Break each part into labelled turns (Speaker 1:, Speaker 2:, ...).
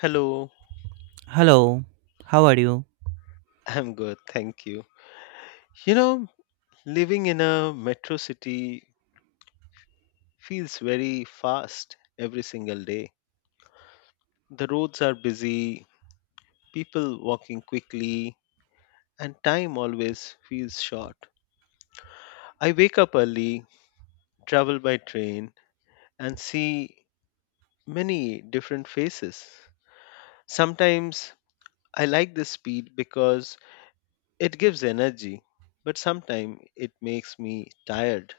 Speaker 1: Hello,
Speaker 2: Hello, how are you?
Speaker 1: I'm good, thank you. You know, living in a metro city feels very fast every single day. The roads are busy, people walking quickly, and time always feels short. I wake up early, travel by train, and see many different faces. Sometimes I like the speed because it gives energy, but sometimes it makes me tired.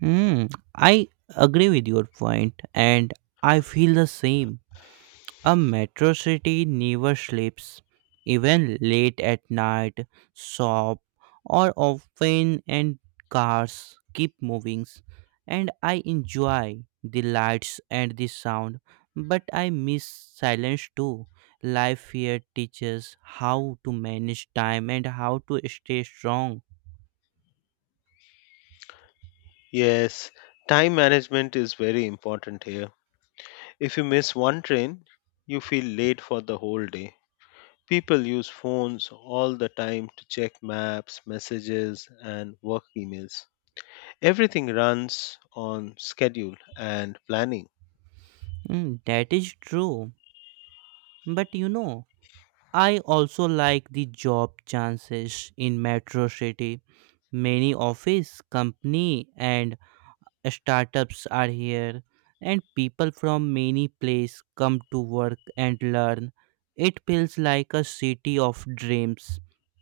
Speaker 2: Hmm, I agree with your point, and I feel the same. A metro city never sleeps, even late at night. Shop or often and cars keep moving, and I enjoy the lights and the sound, but I miss silence too. Life here teaches how to manage time and how to stay strong.
Speaker 1: Yes, time management is very important here. If you miss one train, you feel late for the whole day. People use phones all the time to check maps, messages, and work emails. Everything runs on schedule and planning.
Speaker 2: Hmm, that is true. But you know, I also like the job chances in metro city. Many office, company and startups are here and people from many place come to work and learn. It feels like a city of dreams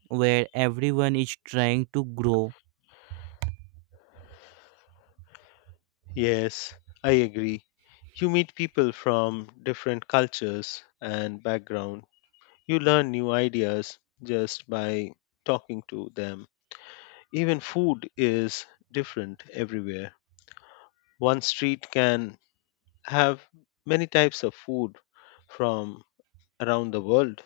Speaker 2: where everyone is trying to grow.
Speaker 1: Yes, I agree. You meet people from different cultures and background. You learn new ideas just by talking to them. Even food is different everywhere. One street can have many types of food from around the world.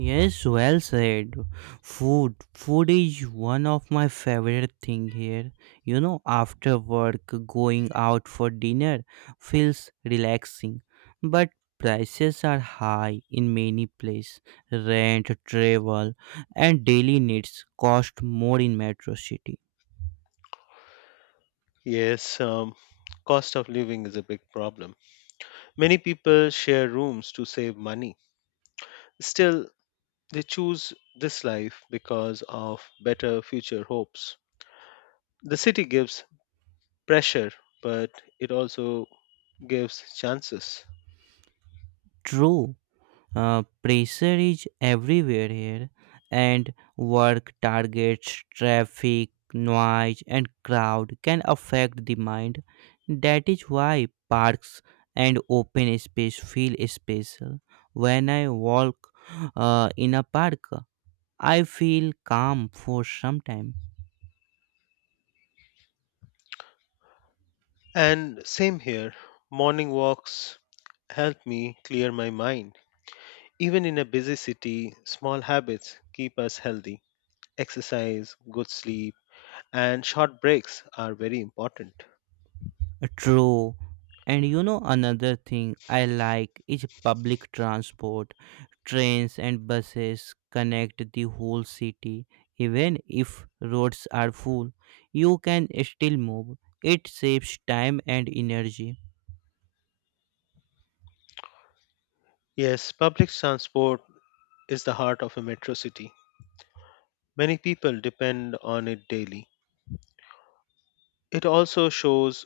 Speaker 2: Yes, well said. Food. Food is one of my favorite thing here. You know, after work, going out for dinner feels relaxing. But prices are high in many places. Rent, travel, and daily needs cost more in metro city.
Speaker 1: Yes, cost of living is a big problem. Many people share rooms to save money. Still, they choose this life because of better future hopes. The city gives pressure, but it also gives chances.
Speaker 2: True. Pressure is everywhere here, and work, targets, traffic, noise, and crowd can affect the mind. That is why parks and open space feel special. When I walk in a park, I feel calm for some time.
Speaker 1: And same here, morning walks help me clear my mind. Even in a busy city, small habits keep us healthy. Exercise, good sleep, and short breaks are very important.
Speaker 2: True. And you know, another thing I like is public transport. Trains and buses connect the whole city. Even if roads are full, you can still move. It saves time and energy.
Speaker 1: Yes, public transport is the heart of a metro city. Many people depend on it daily. It also shows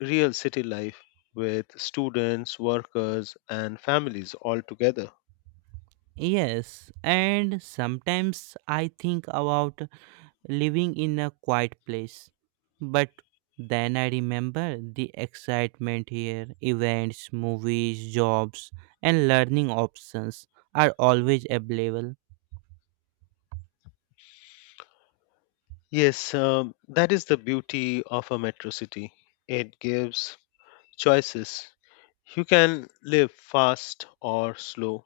Speaker 1: real city life with students, workers, and families all together.
Speaker 2: Yes, and sometimes I think about living in a quiet place. But then I remember the excitement here events, movies, jobs, and learning options are always available.
Speaker 1: Yes, that is the beauty of a metro city. It gives choices. You can live fast or slow,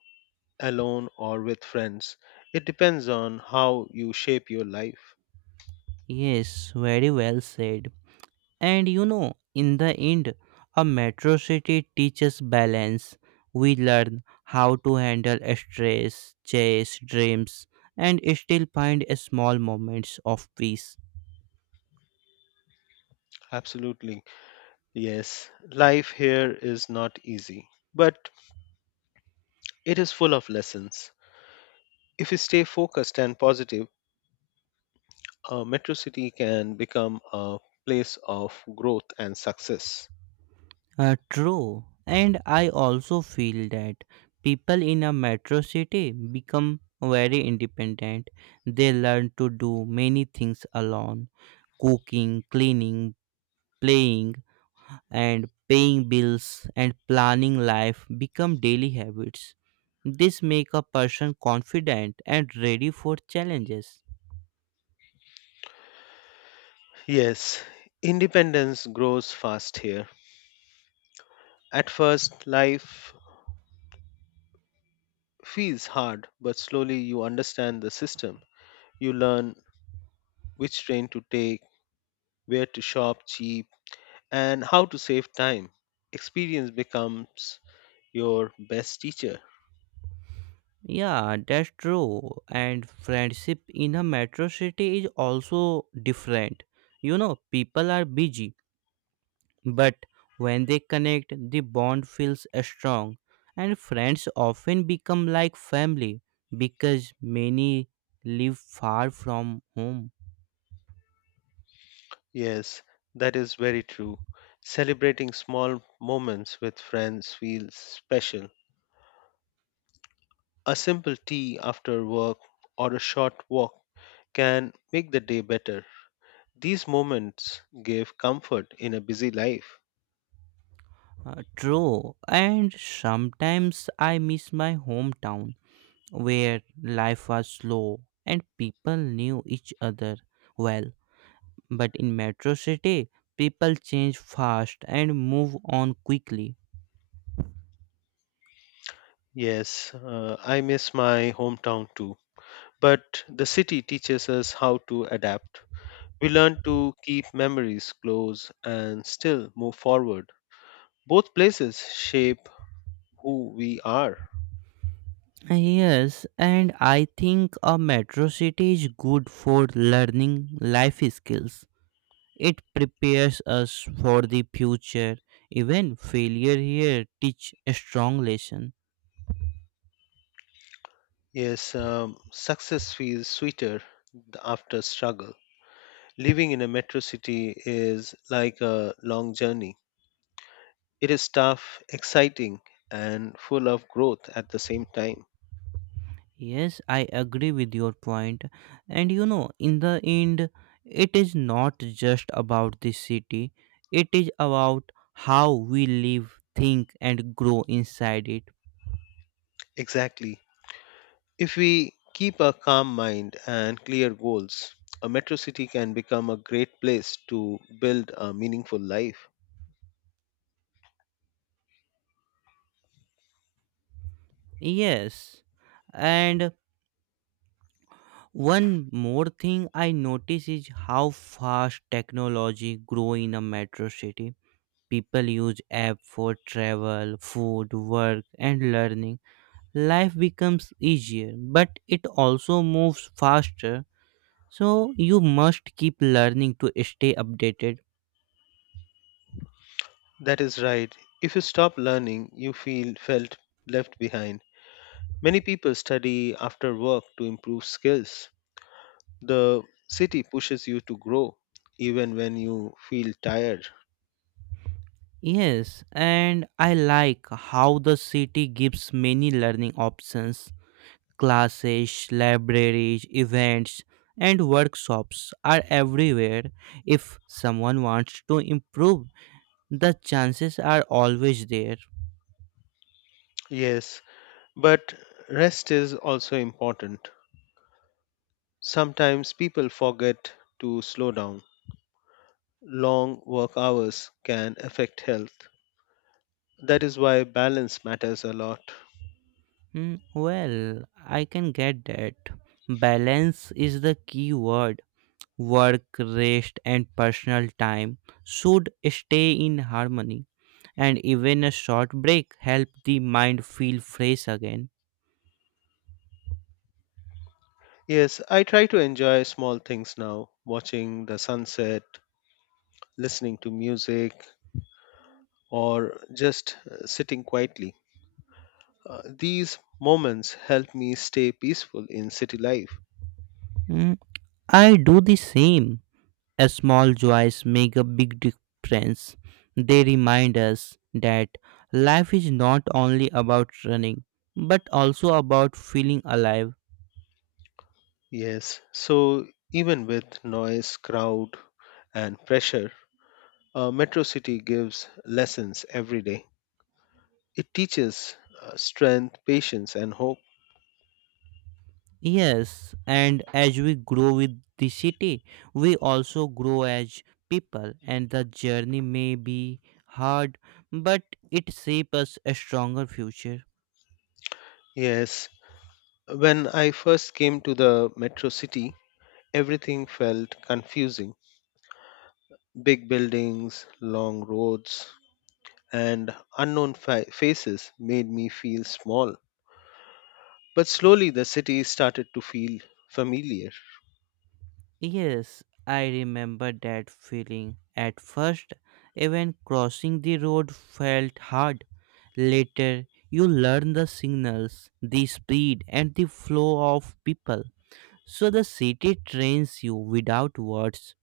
Speaker 1: alone or with friends. It depends on how you shape your life.
Speaker 2: Yes, very well said. And you know, in the end, a metro city teaches balance. We learn how to handle stress, chase dreams, and still find small moments of peace.
Speaker 1: Absolutely. Yes, life here is not easy, but it is full of lessons. If you stay focused and positive, a metro city can become a place of growth and success.
Speaker 2: True. And I also feel that people in a metro city become very independent. They learn to do many things alone cooking, cleaning, playing, and paying bills and planning life become daily habits. This make a person confident and ready for challenges.
Speaker 1: Yes, independence grows fast here. At first, life feels hard, but slowly you understand the system. You learn which train to take, where to shop cheap, and how to save time. Experience becomes your best teacher.
Speaker 2: Yeah, that's true. And friendship in a metro city is also different. You know, people are busy, but when they connect, the bond feels strong. And friends often become like family because many live far from home.
Speaker 1: Yes, that is very true. Celebrating small moments with friends feels special. A simple tea after work or a short walk can make the day better. These moments give comfort in a busy life.
Speaker 2: True. And sometimes I miss my hometown where life was slow and people knew each other well. But in metro city, people change fast and move on quickly.
Speaker 1: Yes, I miss my hometown too, but the city teaches us how to adapt. We learn to keep memories close and still move forward. Both places shape who we are.
Speaker 2: Yes, and I think a metro city is good for learning life skills. It prepares us for the future. Even failure here teach a strong lesson.
Speaker 1: Yes, success feels sweeter after struggle. Living in a metro city is like a long journey. It is tough, exciting, and full of growth at the same time.
Speaker 2: Yes, I agree with your point. And you know, in the end, it is not just about the city, it is about how we live, think, and grow inside it.
Speaker 1: Exactly. If we keep a calm mind and clear goals, a metro city can become a great place to build a meaningful life.
Speaker 2: Yes. And one more thing I notice is how fast technology grow in a metro city. People use app for travel, food, work, and learning. Life becomes easier, but it also moves faster. So you must keep learning to stay updated.
Speaker 1: That is right. If you stop learning, you feel felt left behind. Many people study after work to improve skills. The city pushes you to grow even when you feel tired.
Speaker 2: Yes, and I like how the city gives many learning options. Classes, libraries, events, and workshops are everywhere. If someone wants to improve, the chances are always there.
Speaker 1: Yes, but rest is also important. Sometimes people forget to slow down. Long work hours can affect health. That is why balance matters a lot.
Speaker 2: Hmm, well, I can get that. Balance is the key word. Work, rest, and personal time should stay in harmony, and even a short break help the mind feel fresh again.
Speaker 1: Yes, I try to enjoy small things now, watching the sunset, listening to music, or just sitting quietly. These moments help me stay peaceful in city life.
Speaker 2: Mm, I do the same. A small joys make a big difference. They remind us that life is not only about running, but also about feeling alive.
Speaker 1: Yes, so even with noise, crowd, and pressure, Metro City gives lessons every day. It teaches strength, patience, and hope.
Speaker 2: Yes, and as we grow with the city, we also grow as people, and the journey may be hard, but it shapes us a stronger future.
Speaker 1: Yes, when I first came to the Metro City, everything felt confusing, big buildings, long roads, and unknown faces made me feel small. But slowly the city started to feel familiar.
Speaker 2: Yes, I remember that feeling. At first, even crossing the road felt hard. Later, you learn the signals, the speed, and the flow of people. So the city trains you without words.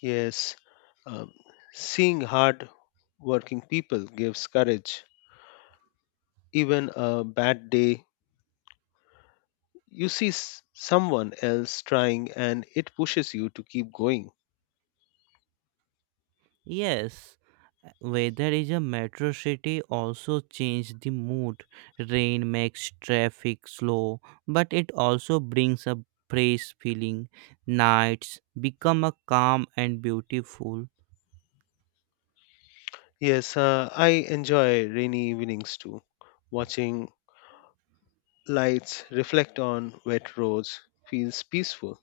Speaker 1: Yes, um, seeing hard working people gives courage. Even a bad day, you see someone else trying and it pushes you to keep going.
Speaker 2: Yes, weather is a metro city also change the mood. Rain makes traffic slow, but it also brings a fresh feeling. Nights become a calm and beautiful.
Speaker 1: Yes, I enjoy rainy evenings too. Watching lights reflect on wet roads feels peaceful.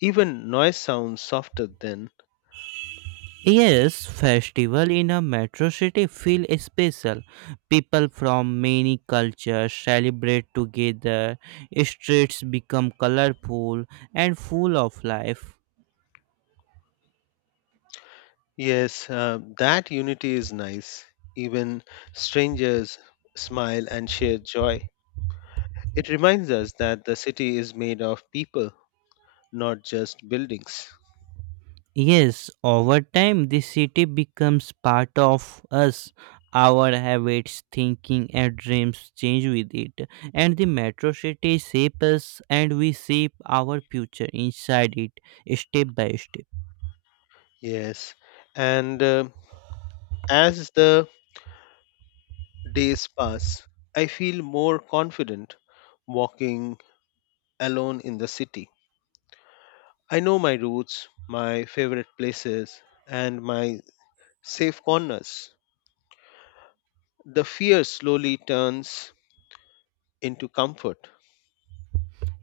Speaker 1: Even noise sounds softer then.
Speaker 2: Yes, festival in a metro city feel special. People from many cultures celebrate together. Streets become colorful and full of life.
Speaker 1: Yes, that unity is nice. Even strangers smile and share joy. It reminds us that the city is made of people, not just buildings.
Speaker 2: Yes, over time, this city becomes part of us. Our habits, thinking, and dreams change with it. And the metro city shapes us, and we shape our future inside it, step by step.
Speaker 1: Yes, and as the days pass, I feel more confident walking alone in the city. I know my routes, my favorite places, and my safe corners. The fear slowly turns into comfort.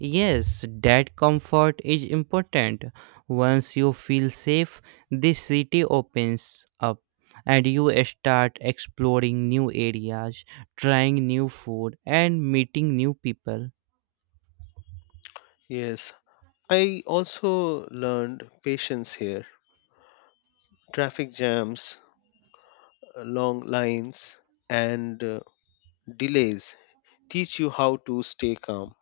Speaker 2: Yes, that comfort is important. Once you feel safe, the city opens up. And you start exploring new areas, trying new food, and meeting new people.
Speaker 1: Yes, I also learned patience here. Traffic jams, long lines, and delays teach you how to stay calm.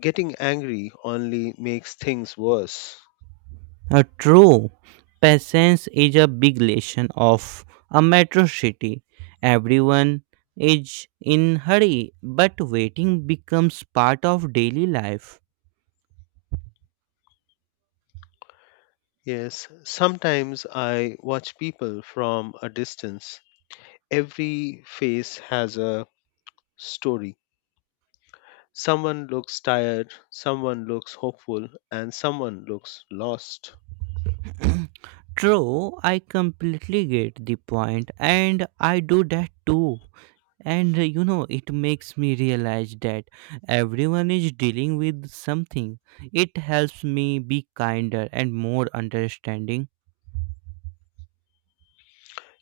Speaker 1: Getting angry only makes things worse.
Speaker 2: True. Patience is a big lesson of a metro city. Everyone is in hurry, but waiting becomes part of daily life.
Speaker 1: Yes, sometimes I watch people from a distance. Every face has a story. Someone looks tired, someone looks hopeful, and someone looks lost.
Speaker 2: True, I completely get the point, and I do that too. And you know, it makes me realize that everyone is dealing with something. It helps me be kinder and more understanding.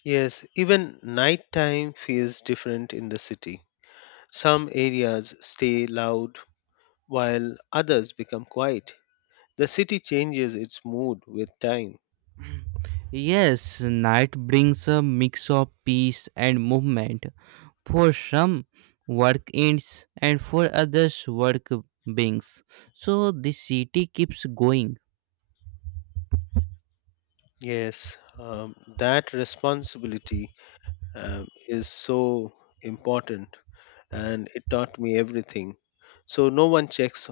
Speaker 1: Yes, even nighttime feels different in the city. Some areas stay loud while others become quiet. The city changes its mood with time.
Speaker 2: Yes, night brings a mix of peace and movement. For some, work ends, and for others, work brings. So the city keeps going.
Speaker 1: Yes, that responsibility is so important and it taught me everything. So, no one checks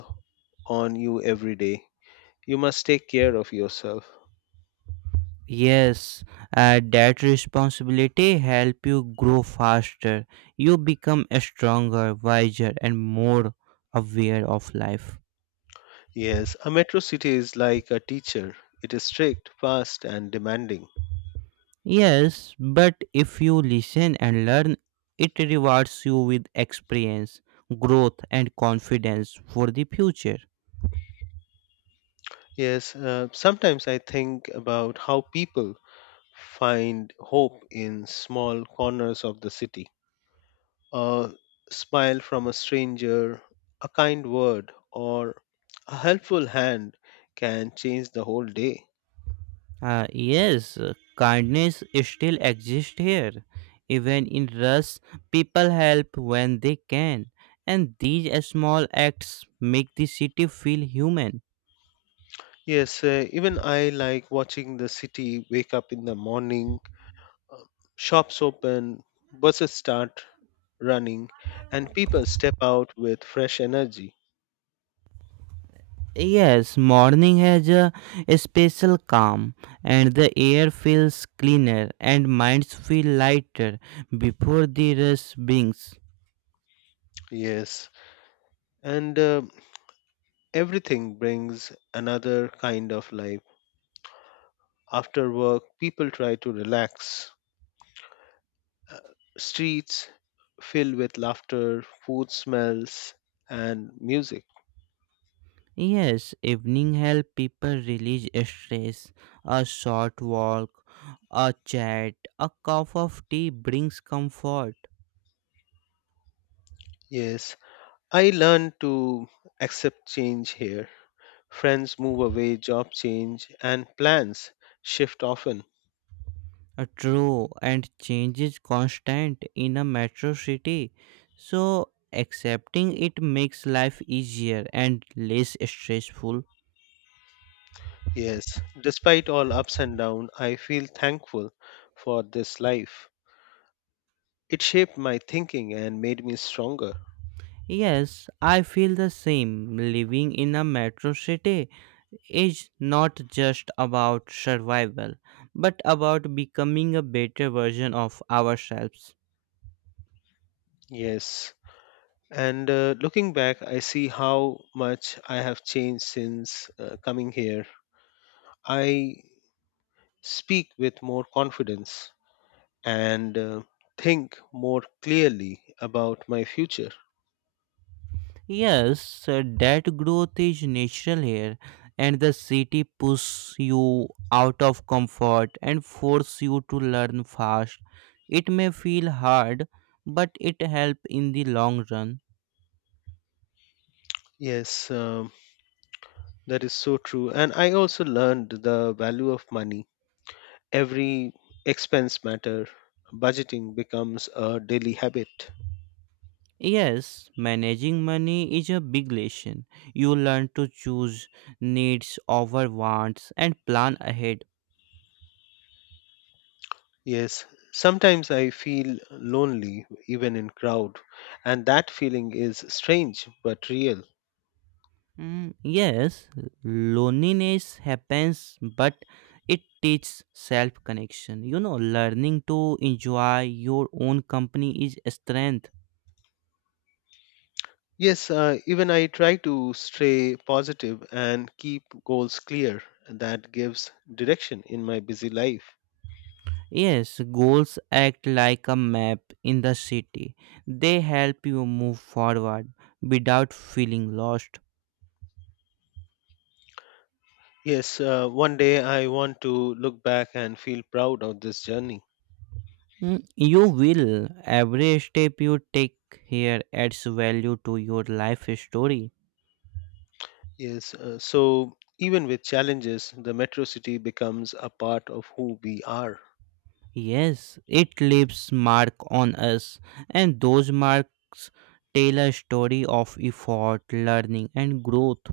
Speaker 1: on you every day. You must take care of yourself.
Speaker 2: Yes, that responsibility help you grow faster. You become stronger, wiser, and more aware of life.
Speaker 1: Yes, a metro city is like a teacher. It is strict, fast, and demanding.
Speaker 2: Yes, but if you listen and learn, it rewards you with experience, growth, and confidence for the future.
Speaker 1: Yes, sometimes I think about how people find hope in small corners of the city. A smile from a stranger, a kind word, or a helpful hand can change the whole day.
Speaker 2: Yes, kindness still exists here. Even in Rus, people help when they can, and these small acts make the city feel human.
Speaker 1: Yes, even I like watching the city wake up in the morning, uh, shops open, buses start running, and people step out with fresh energy.
Speaker 2: Yes, morning has a special calm, and the air feels cleaner, and minds feel lighter before the rush brings.
Speaker 1: Yes, and everything brings another kind of life. After work, people try to relax. Uh, Streets fill with laughter, food smells, and music.
Speaker 2: Yes, evening help people release stress. A short walk, a chat, a cup of tea brings comfort.
Speaker 1: Yes, I learned to accept change here. Friends move away, job change, and plans shift often.
Speaker 2: A true and change is constant in a metro city, so accepting it makes life easier and less stressful.
Speaker 1: Yes, despite all ups and downs, I feel thankful for this life. It shaped my thinking and made me stronger.
Speaker 2: Yes, I feel the same. Living in a metro city is not just about survival, but about becoming a better version of ourselves.
Speaker 1: Yes, and looking back, I see how much I have changed since coming here. I speak with more confidence and think more clearly about my future.
Speaker 2: Yes, that growth is natural here, and the city pushes you out of comfort and forces you to learn fast. It may feel hard, but it helps in the long run.
Speaker 1: Yes, that is so true. And I also learned the value of money. Every expense matter, budgeting becomes a daily habit.
Speaker 2: Yes, managing money is a big lesson. You learn to choose needs over wants and plan ahead.
Speaker 1: Yes, sometimes I feel lonely even in crowd, and that feeling is strange but real.
Speaker 2: Mm, yes, loneliness happens, but it teaches self connection. You know, learning to enjoy your own company is a strength.
Speaker 1: Yes, even I try to stay positive and keep goals clear. That gives direction in my busy life.
Speaker 2: Yes, goals act like a map in the city. They help you move forward without feeling lost.
Speaker 1: Yes, one day I want to look back and feel proud of this journey.
Speaker 2: Mm, you will. Every step you take here adds value to your life story.
Speaker 1: Yes, so even with challenges, the metro city becomes a part of who we are.
Speaker 2: Yes, it leaves mark on us, and those marks tell a story of effort, learning, and growth.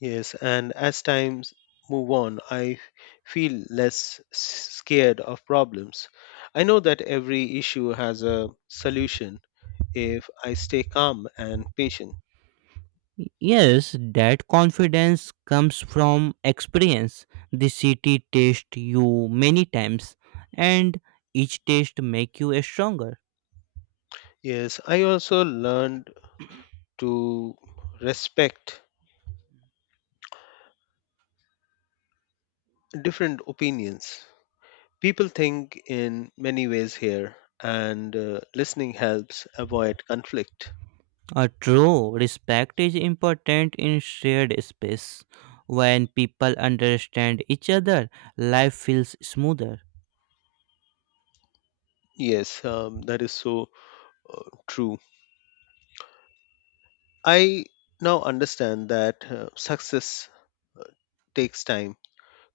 Speaker 1: Yes, and as times move on, I feel less scared of problems. I know that every issue has a solution if I stay calm and patient.
Speaker 2: Yes, that confidence comes from experience. The city tests you many times, and each test make you stronger.
Speaker 1: Yes, I also learned to respect different opinions. People think in many ways here, and listening helps avoid conflict.
Speaker 2: True, respect is important in shared space. When people understand each other, life feels smoother.
Speaker 1: Yes, that is so true. I now understand that success uh, takes time.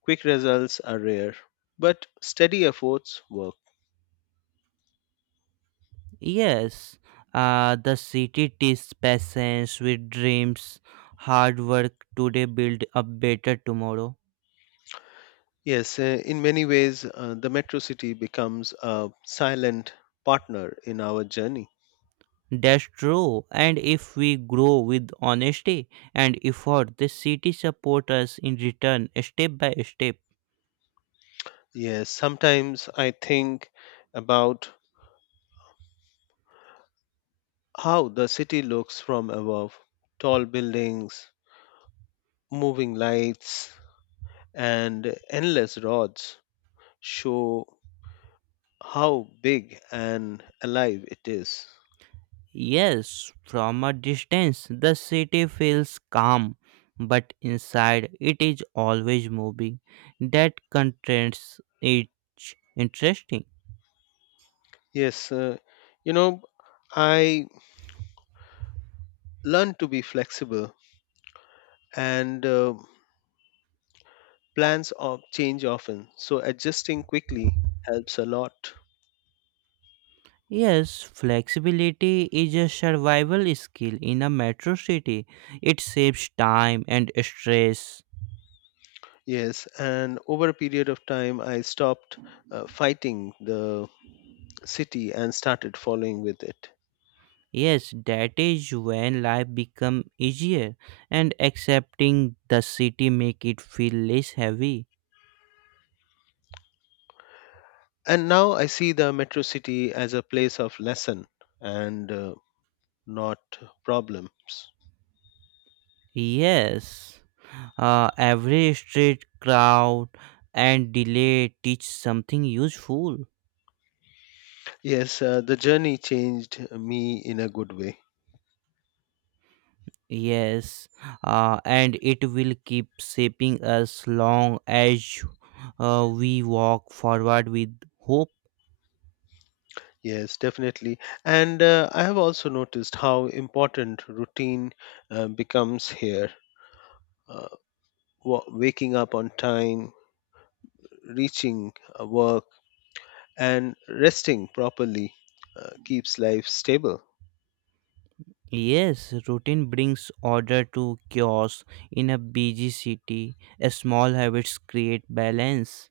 Speaker 1: Quick results are rare, but steady efforts work.
Speaker 2: Yes, the city teaches patience with dreams. Hard work today build a better tomorrow.
Speaker 1: Yes, in many ways, the metro city becomes a silent partner in our journey.
Speaker 2: That's true. And if we grow with honesty and effort, the city supports us in return step by step.
Speaker 1: Yes, sometimes I think about how the city looks from above, tall buildings, moving lights, and endless roads show how big and alive it is.
Speaker 2: Yes, from a distance, the city feels calm, but inside it is always moving. That contrasts it interesting.
Speaker 1: Yes, you know, I learned to be flexible and plans of change often, so adjusting quickly helps a lot.
Speaker 2: Yes, flexibility is a survival skill in a metro city. It saves time and stress.
Speaker 1: Yes, and over a period of time, I stopped fighting the city and started following with it.
Speaker 2: Yes, that is when life become easier and accepting the city make it feel less heavy.
Speaker 1: And now I see the metro city as a place of lesson and not problems.
Speaker 2: Yes. Every street crowd and delay teach something useful.
Speaker 1: Yes, the journey changed me in a good way.
Speaker 2: Yes, and it will keep shaping us long as we walk forward with hope.
Speaker 1: Yes, definitely. And I have also noticed how important routine becomes here. Uh, Waking up on time, reaching work, and resting properly keeps life stable.
Speaker 2: Yes, routine brings order to chaos in a busy city. Small habits create balance.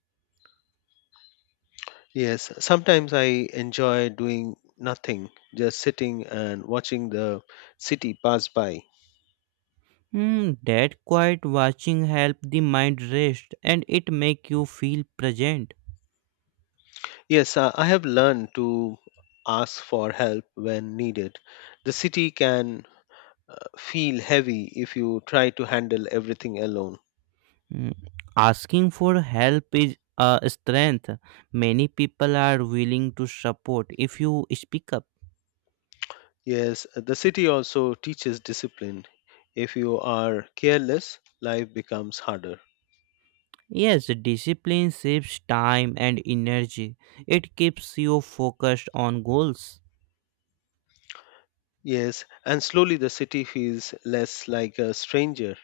Speaker 1: Yes, sometimes I enjoy doing nothing, just sitting and watching the city pass by.
Speaker 2: Hmm, that quiet watching help the mind rest and it make you feel present.
Speaker 1: Yes, I have learned to ask for help when needed. The city can feel heavy if you try to handle everything alone.
Speaker 2: Mm, asking for help is a strength. Many people are willing to support if you speak up.
Speaker 1: Yes, the city also teaches discipline. If you are careless, life becomes harder.
Speaker 2: Yes, discipline saves time and energy. It keeps you focused on goals
Speaker 1: Yes, and slowly the city feels less like a stranger.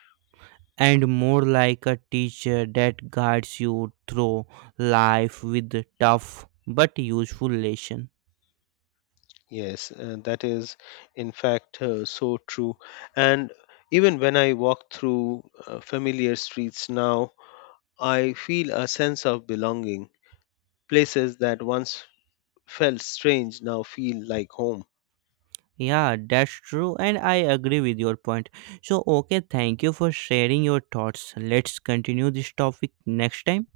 Speaker 2: and more like a teacher that guides you through life with tough but useful lesson.
Speaker 1: Yes, that is in fact so true. And even when I walk through familiar streets now, I feel a sense of belonging. Places that once felt strange now feel like home.
Speaker 2: Yeah, that's true, and I agree with your point. So, okay, thank you for sharing your thoughts. Let's continue this topic next time.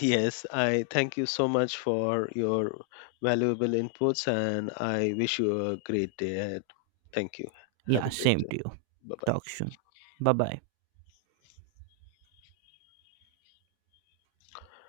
Speaker 1: Yes, I thank you so much for your valuable inputs and I wish you a great day ahead. Thank you. Have
Speaker 2: Yeah,
Speaker 1: a great
Speaker 2: same
Speaker 1: day.
Speaker 2: to you.
Speaker 1: Bye bye.
Speaker 2: Talk soon. Bye bye.